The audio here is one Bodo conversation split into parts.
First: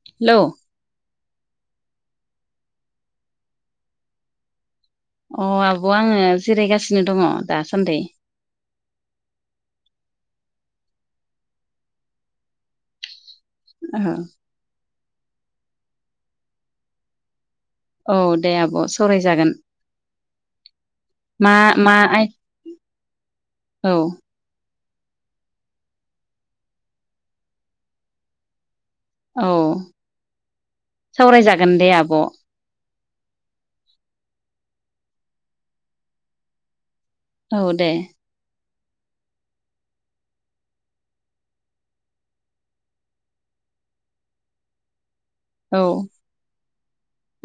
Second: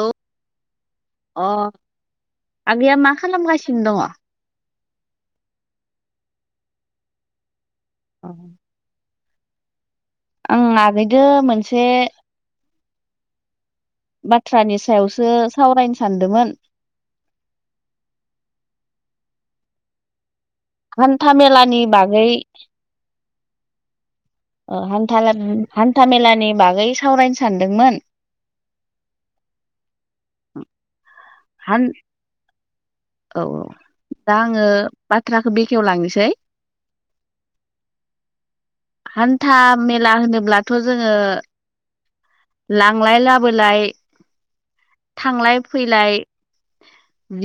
औ हेलौ अ आगैया मा खालामगासिनो दङ? अ आब' आङो जिरायगासिनो दङ दासान्दि अ ओं आगैजों मोनसे औ बाथ्रानि सायावसो सावरायनो सानदोंमोन औ दे आब' सावरायजागोन हान्था मा मेलानि मा आइ बागै औ ओ हान्था हान्था मेलानि बागै सावरायनो सानदोंमोन औ सावरायजागोन हान दे आब' औ औ दा आङो बाथ्राखौ बेखेव लांनोसै औ दे हान्था मेला होनोब्लाथ' जोङो लांलाय लाबोलाय थांलाय औ फैलाय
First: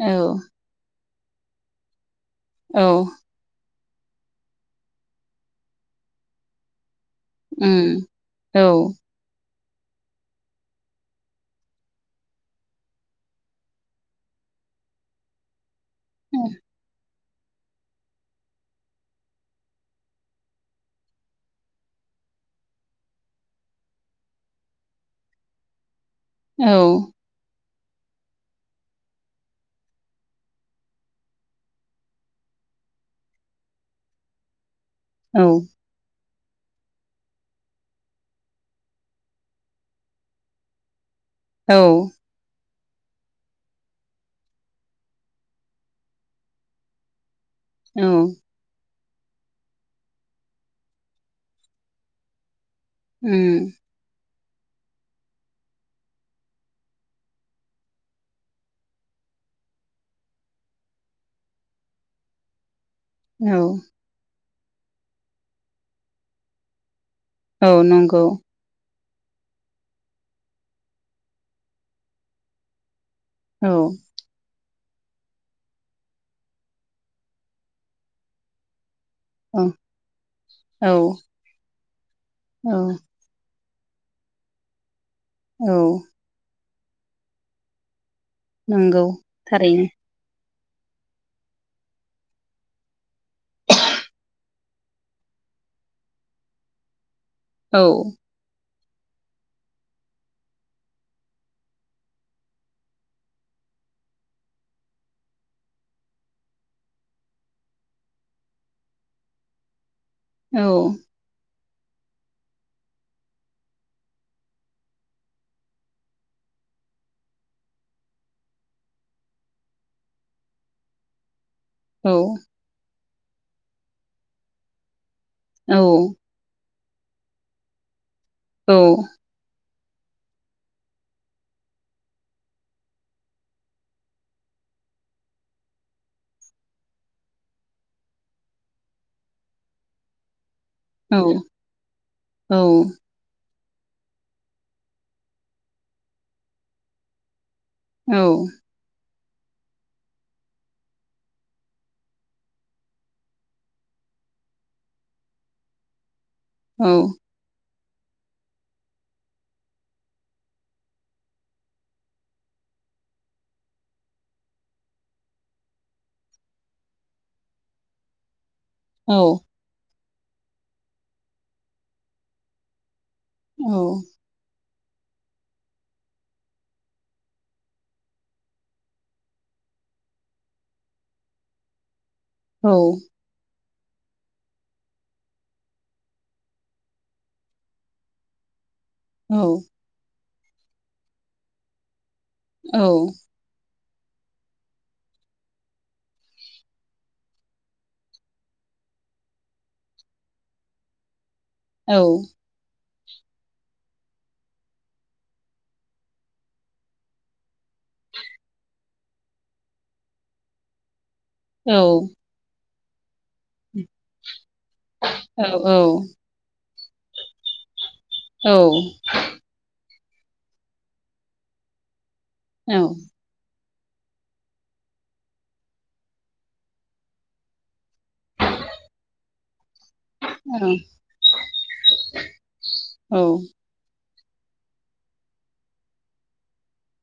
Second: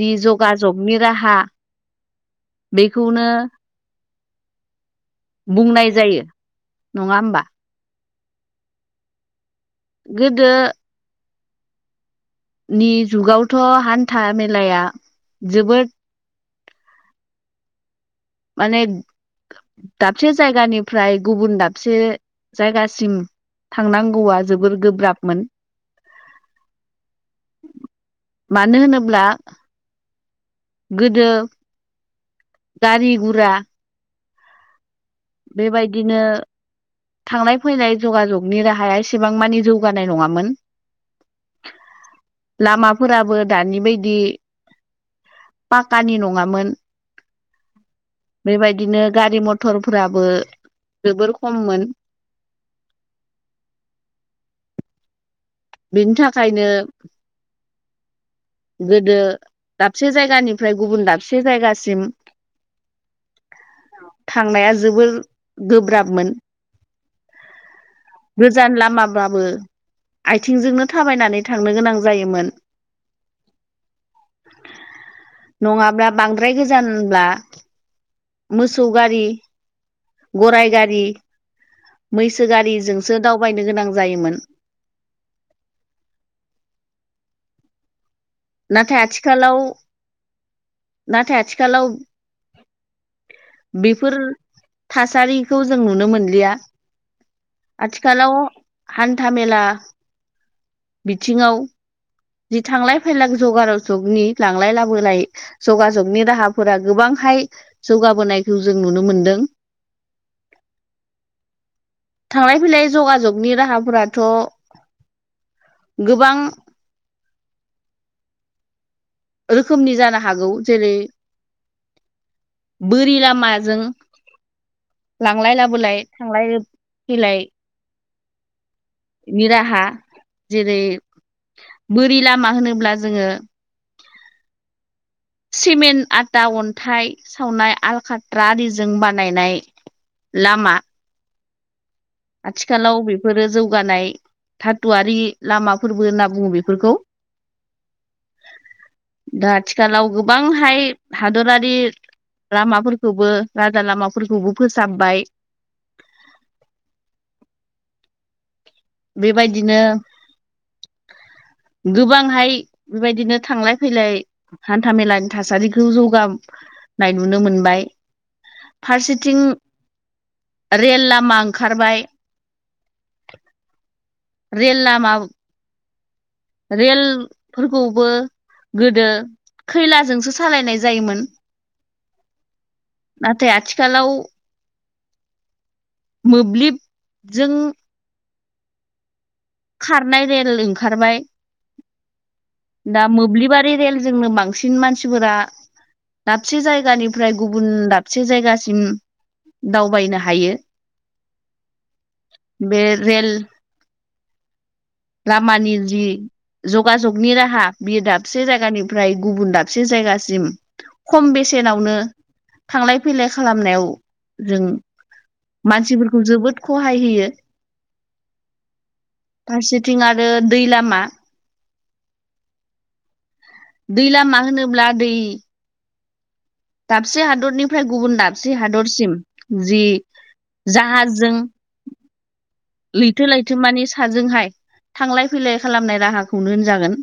औ जगाजगनि राहा औ बेखौनो बुंनाय जायो नङा होमबा ओम औ गोदो नि जुगावथ' हान्था मेलाया जोबोद ओम माने दाबसे जायगानिफ्राय गुबुन दाबसे जायगासिम थांनांगौआ जोबोर गोब्राबमोन औ मानो होनोब्ला गोदो गारि गुरा औ बेबायदिनो थांलाय फैनाय जगाजगनि राहाया एसेबां मानि जौगानाय नङामोन औ लामाफोराबो दानि बायदि पाकानि नङामोन औ बेबायदिनो गारि मथरफ्राबो जोबोर खममोन ओम बिनि थाखायनो गोदो दाबसे जायगानिफ्राय गुबुन दाबसे जायगासिम [inaudible] औ थांनाया जोबोर गोब्राबमोन औ नंगौ गोजान लामाबाबो आयथिंजोंनो थाबायनानै थांनो गोनां जायोमोन औ नङाब्ला बांद्राय गोजानब्ला मोसौ गारि औ गराय औ गारि मैसो औ गारिजोंसो दावबायनो गोनां जायोमोन औ नाथाय नंगौ आथिखालाव थारैनो नाथाय आथिखालाव बेफोर थासारिखौ जों नुनो मोनलिया औ आथिखालाव हान्था मेला बिथिङाव जि थांलाय फैलाग जगार'जगनि लांलाय लाबोलाय जगा जगनि राहाफोरा गोबांहाय जौगाबोनायखौ जों नुनो मोनदों औ थांलाय फैलाय जगाजगनि राहाफोराथ' गोबां रोखोमनि जानो हागौ जेरै औ बोरि लामाजों लांलाय औ लाबोलाय थांलाय फैलाय औ नि राहा जेरै बोरि लामा होनोब्ला जोङो सिमेन्ट आटा अन्थाइ सावनाय आलकाट्रा आरिजों बानायनाय लामा औ आथिखालाव बेफोरो जौगानाय धाथुवरि लामाफोरबो होनना बुङो बेफोरखौ औ दा आथिखालाव गोबांहाय हादरारि लामाफोरखौबो राजा लामाफोरखौबो फोसाबबाय औ बेबायदिनो गोबांहाय बेबायदिनो थांलाय फैलाय हान्था मेलानि थासारिखौ जौगानाय नुनो मोनबाय औ फारसेथिं रेल लामा ओंखारबाय औ रेल लामा रेलफोरखौबो गोदो खैलाजोंसो सालायनाय जायोमोन औ नाथाय आथिखालाव मोब्लिबजों औ खारनाय रेल ओंखारबाय औ दा मोब्लिबा रेलजोंनो बांसिन मानसिफोरा दाबसे जायगानिफ्राय गुबुन दाबसे जायगासिम दावबायनो हायो औ बेे रेल लामानि जि जगाजगनि राहा बियो दाबसे जायगानि फ्राय गुबुन दाबसे जायगासिम खम औ बेसेनावनो थांलाय फैलाय खालामनायाव जों मानसिफोरखौ जोबोद खहाय होयो। औ फारसेथिं आरो दै लामा औ दै लामा होनोब्ला दै दाबसे हादरनिफ्राय गुबुन दाबसे हादरसिम जि औ जाहाजजों लैथो लैथोमानि साजोंहाय थांलाय फैलाय खालामनाय राहाखौनो होनजागोन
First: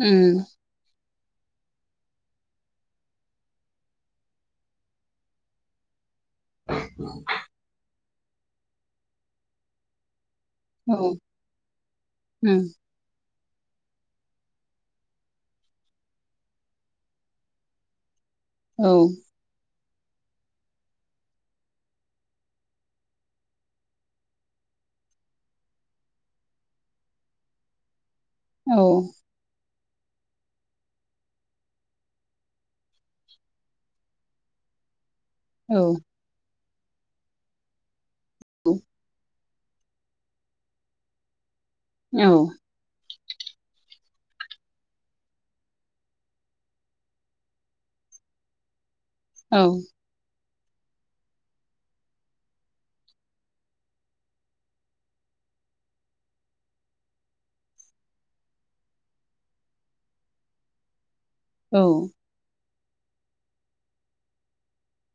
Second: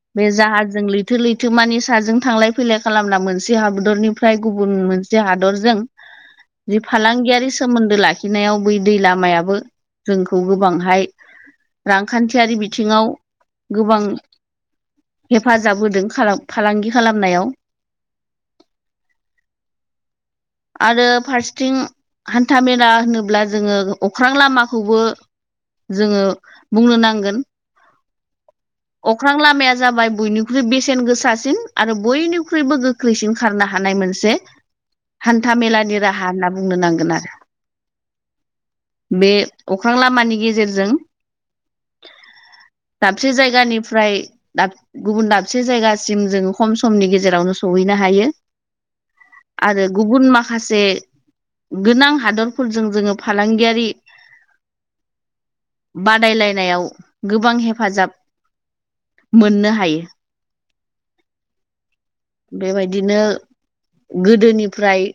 उम बे जाहाज जों लैथो लैथोमानि साजों थांलाय फैलाय खालामना मोनसे हादरनिफ्राय गुबुन मोनसे हादरजों जि फालांगियारि सोमोन्दो लाखिनायाव बै दै लामायाबो जोंखौ गोबांहाय औ रांखान्थियारि उम बिथिङाव गोबां हेफाजाब होदों फालांगि खालामनायाव। औ आरो फारसेथिं हान्था मेला होनोब्ला जोङो अख्रां लामाखौबो जोङो बुंनो नांगोन। औ अख्रां लामाया जाबाय बयनिख्रुइ बेसेन गोसासिन आरो बयनिख्रुइबो गोख्रैसिन खारनो हानाय मोनसे [inaudible] हान्था औ मेलानि राहा होनना बुंनो नांगोन आरो बे अख्रां लामानि गेजेरजों औ दाबसे जायगानिफ्राय दा गुबुन दाबसे जायगासिम जोङो खम समनि गेजेरावनो सहैनो हायो। आरो गुबुन माखासे गोनां हादरफोरजों जोङो फालांगियारि बादायलायनायाव गोबां हेफाजाब मोननो हायो। औ बेबायदिनो गोदोनिफ्राय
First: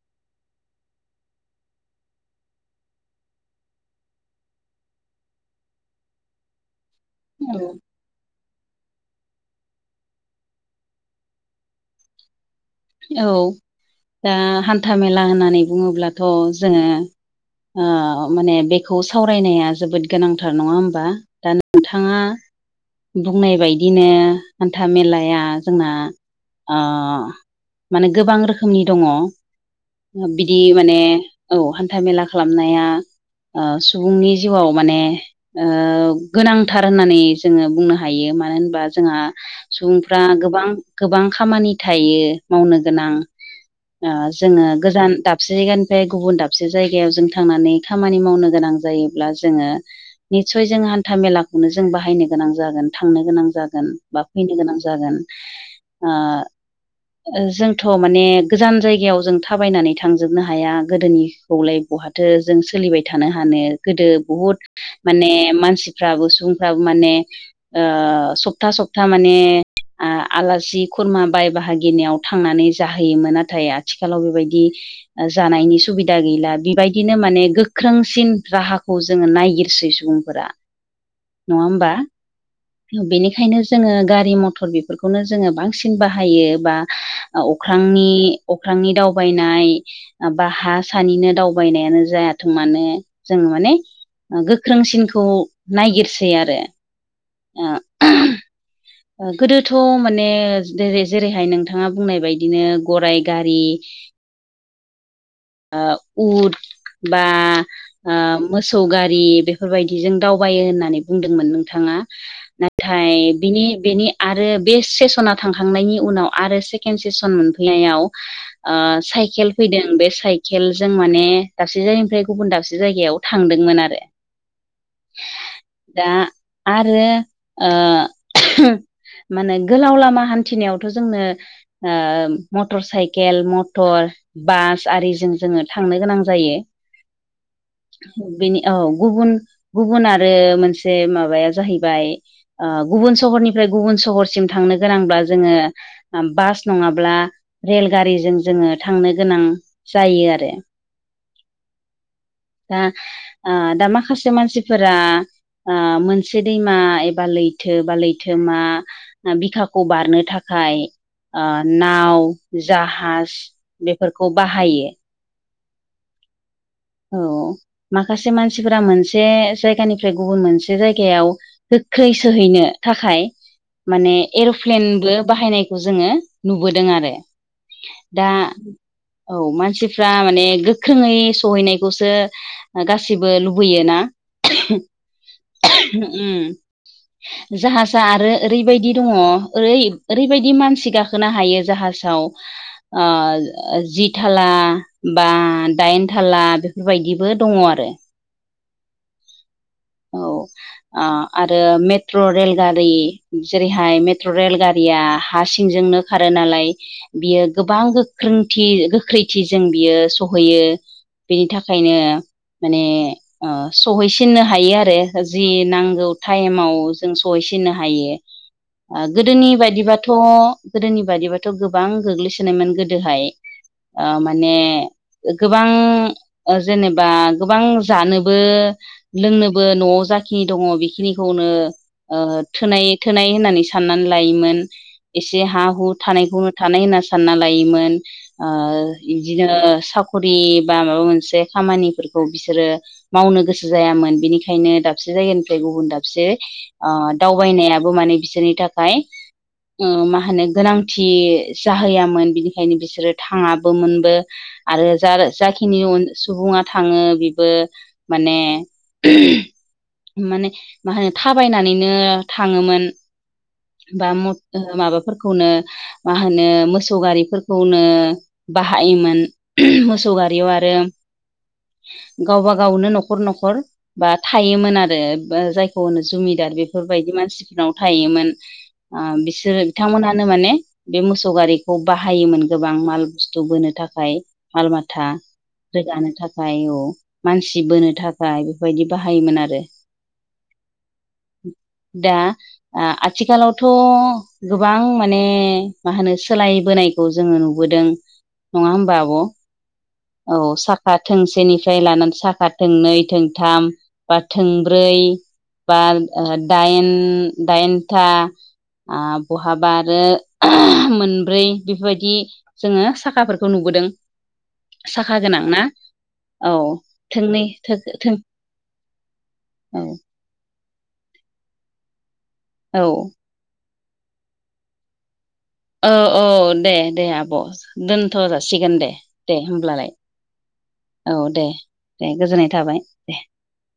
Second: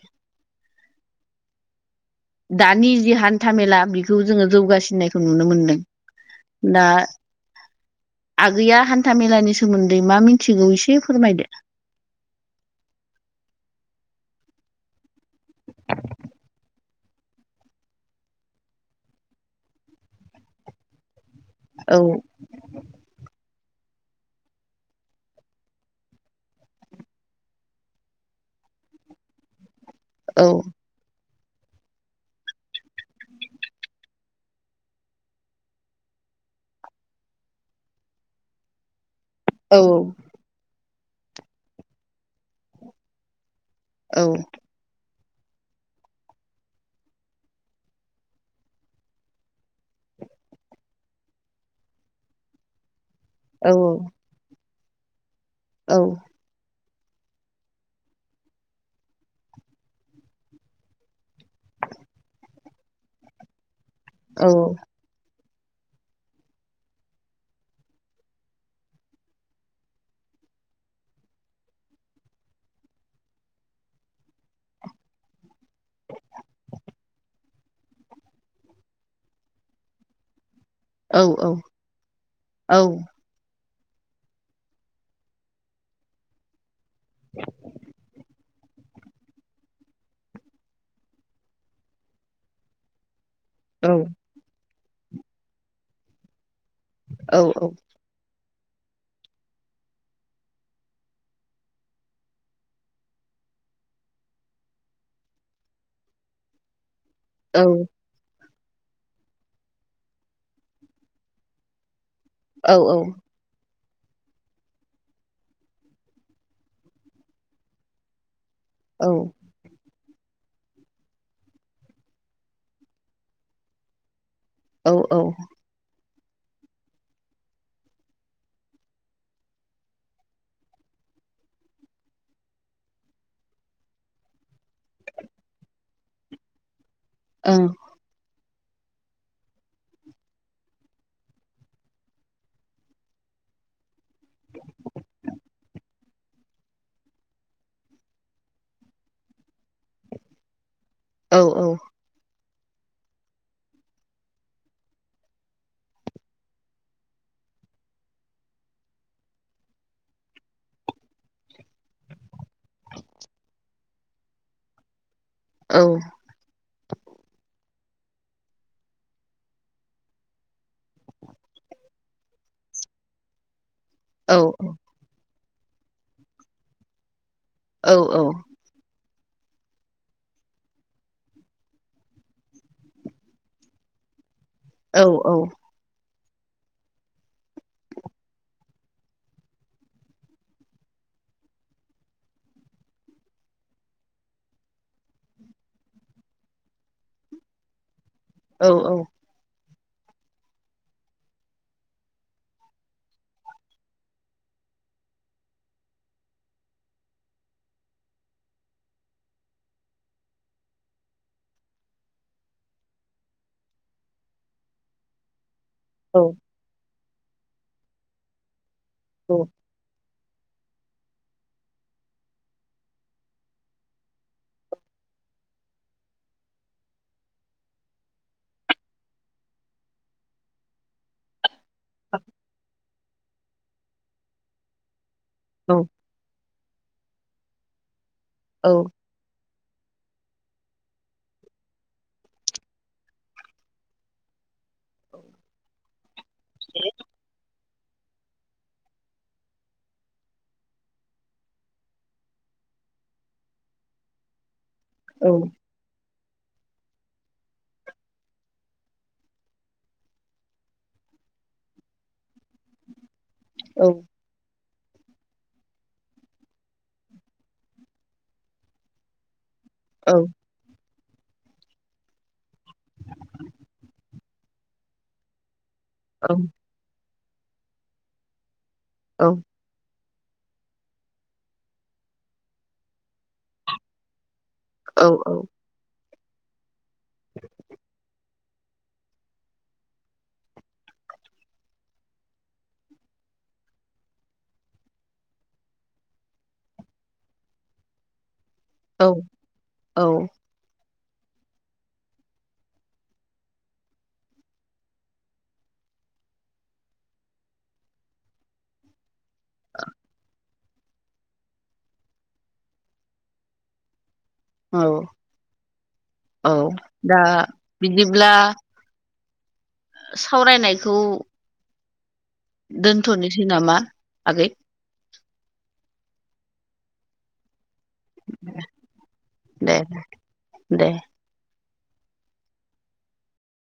दानि जि हान्थामेला बेखौ जोङो जौगासिननायखौ नुनो मोनदों। दा औ आगैया हान्था मेलानि सोमोन्दै मा मिथिगौ एसे फोरमायदो। औ दा हान्था मेला होननानै बुङोब्लाथ' जोङो ओ माने बेखौ सावरायनाया जोबोद गोनांथार नङा होमबा दा औ नोंथाङा बुंनाय बायदिनो हान्था मेलाया जोंना ओ माने गोबां रोखोमनि दङ औ बिदि माने औ हान्था मेला खालामनाया ओ सुबुंनि जिउआव माने ओ गोनांथार होननानै जोङो बुंनो हायो मानो होनबा जोंहा औ सुबुंफ्रा गोबां गोबां खामानि थायो मावनो गोनां। ओ जोङो गोजान दाब दाबसे जायगानिफ्राय गुबुन दाबसे जायगायाव जों थांनानै खामानि मावनो गोनां जायोब्ला जोङो निसय जों हान्था मेलाखौनो जों बाहायनो गोनां जागोन थांनो गोनां औ जागोन बा फैनो गोनां जागोन औ ओ जोंथ' माने गोजान जायगायाव जों थाबायनानै थांजोबनो हाया गोदोनि खौलाय बहाथो जों सोलिबाय थानो हानो गोदो औ बहुद माने मानसिफ्राबो सुबुंफ्राबो माने ओ सप्ता सप्ता माने ओ आलासि खुरमा बाय बाहागि गिनायाव थांनानै जाहोयोमोन नाथाय आथिखालाव बेबायदि जानायनि सुबिदा गैला बेबायदिनो माने गोख्रोंसिन राहाखौ जोङो नायगिरसै सुबुंफोरा औ नङा होमबा औ बेनिखायनो जोङो गारि मथर बेफोरखौनो जोङो बांसिन बाहायो बा अख्रांनि अख्रांनि दावबायनाय बा हा सानिनो दावबायनायानो जायाथों मानो जोङो माने औ गोख्रोंसिनखौ नायगिरसै आरो औ औ। [inaudible] ओ गोदोथ' माने जेरैहाय नोंथाङा बुंनाय बायदिनो गराय गारि ओ उद बा औ ओ मोसौ गारि बेफोरबायदिजों दावबायो होननानै बुंदोंमोन नोंथाङा। औ नाथाय बिनि बेनि आरो बे सेसना थांखांनायनि उनाव आरो सेकेणड सेसन मोनफैनायाव [inaudible] ओ साइकेल फैदों बे स खेल जों माने दाबसे जायगानिफ्राय गुबुन दाबसे जायगायाव थांदोंमोन आरो औ औ दा आरो ओ माने गोलाव लामा हान्थिनायावथ' जोंनो ओ मटर साइकेल मटर बास आरिजों जोङो थांनो गोनां जायो ओ बेनि औ गुबुन गुबुन आरो मोनसे माबाया जाहैबाय गुबुन सहरनिफ्राय गुबुन सहरसिम थांनो गोनांब्ला जोङो बास नङाब्ला रेलगारिजों जोङो थांनो गोनां जायो आरो औ औ दा ओ दा माखासे मानसिफोरा ओ मोनसे दैमा एबा लैथो बा लैथो मा बिखाखौ बारनो थाखाय नाव जाहाज बेफोरखौ बाहायो औ औ माखासे मानसिफोरा मोनसे जायगानिफ्राय गुबुन मोनसे जायगायाव गोख्रै सोहैनो थाखाय माने औ एर'प्लेनबो बाहायनायखौ जोङो नुबोदों आरो औ दा औ मानसिफ्रा माने गोख्रोङै सहैनाय खौसो गासिबो लुबैयोना औ औ उम जाहाजा आरो ओरैबायदि दङ ओरै ओरैबायदि मानसि गाखो खोनो हायो जाहाजाव ओ जि थाला बा दाइन थाला बेबायदिबो दङ आरो औ औ औ ओ आरो मेट्र' रेलगारि जेरैहाय मेट्र' रेलगारिया हा सिंजोंनो खारो नालाय बियो गोबां गोख्रोंथि गोख्रैथिजों बियो सहैयो बेनि थाखायनो माने ओ सहैसिननो हायो आरो जि नांगौ टाइमाव जों सहैसिननो हायो ओ गोदोनि बायदिबा थ' गोदोनि बादिबाथ' गोबां गोग्लैसोनायमोन गोदोहाय। आ माने गोबां जेनेबा गोबां जानोबो लोंनोबो न'आव जाखिनि दङ बेखिनिखौनो थोनाय थोनाय होननानै साननानै लायोमोन एसे हा हु थानायखौनो थानाय होनना सानना लायोमोन ओ औ बिदिनो साखरि बा माबा मोनसे खामानिफोरखौ बिसोरो मावनो गोसो जायामोन बिनि थाखायनो दाबसे जायगानिफ्राय गुबुन दाबसे दावबायनायाबो माने बिसोरनि थाखाय मा होनो गोनांथि जाहैयामोन बिनिखायनो बिसोरो थाङाबोमोनबो आरो जा जाखिनि सुबुङा थाङो बेबो माने माने मा होनो थाबायनानैनो थाङोमोन बा माबाफोरखौनो मा होनो मोसौ गारिफोरखौनो बाहायोमोन मोसौ गारियाव आरो गावबा गावनो न'खर न'खर बा थायोमोन आरो जायखौ होनो जुमिदार बेफोरबायदि मानसिफोरनाव थायोमोन आ बिसोर बिथांमोनानो माने बे मोसौ गारिखौ बाहायोमोन गोबां माल बुस्थु बोनो थाखाय मालमाथा रोगानो थाखाय औ मानसि बोनो थाखाय बेफोरबायदि बाहायोमोन आरो दा आथिखालावथ' गोबां माने मा होनो सोलायबोनाय खौ जोङो नुबोदों। नङा होमबा आब' औ साखा थोंसेनिफ्राय लानानै साखा थोंनै थोंथाम बा थोंब्रै बा दाइन दाइनथा आ बहाबा आरो मोनब्रै बेफोरबायदि जोङो साखाफोरखौ नुबोदों। औ साखा गोनां ना औ थोंनै थो थों अब्ला औ सावरायनायखौ औ दोनथ'नोसै नामा आगै औ औ दे दे आब' दोनथ' जासिगोन दे दे होमब्लालाय दे औ दे दे गोजोननाय थाबाय दे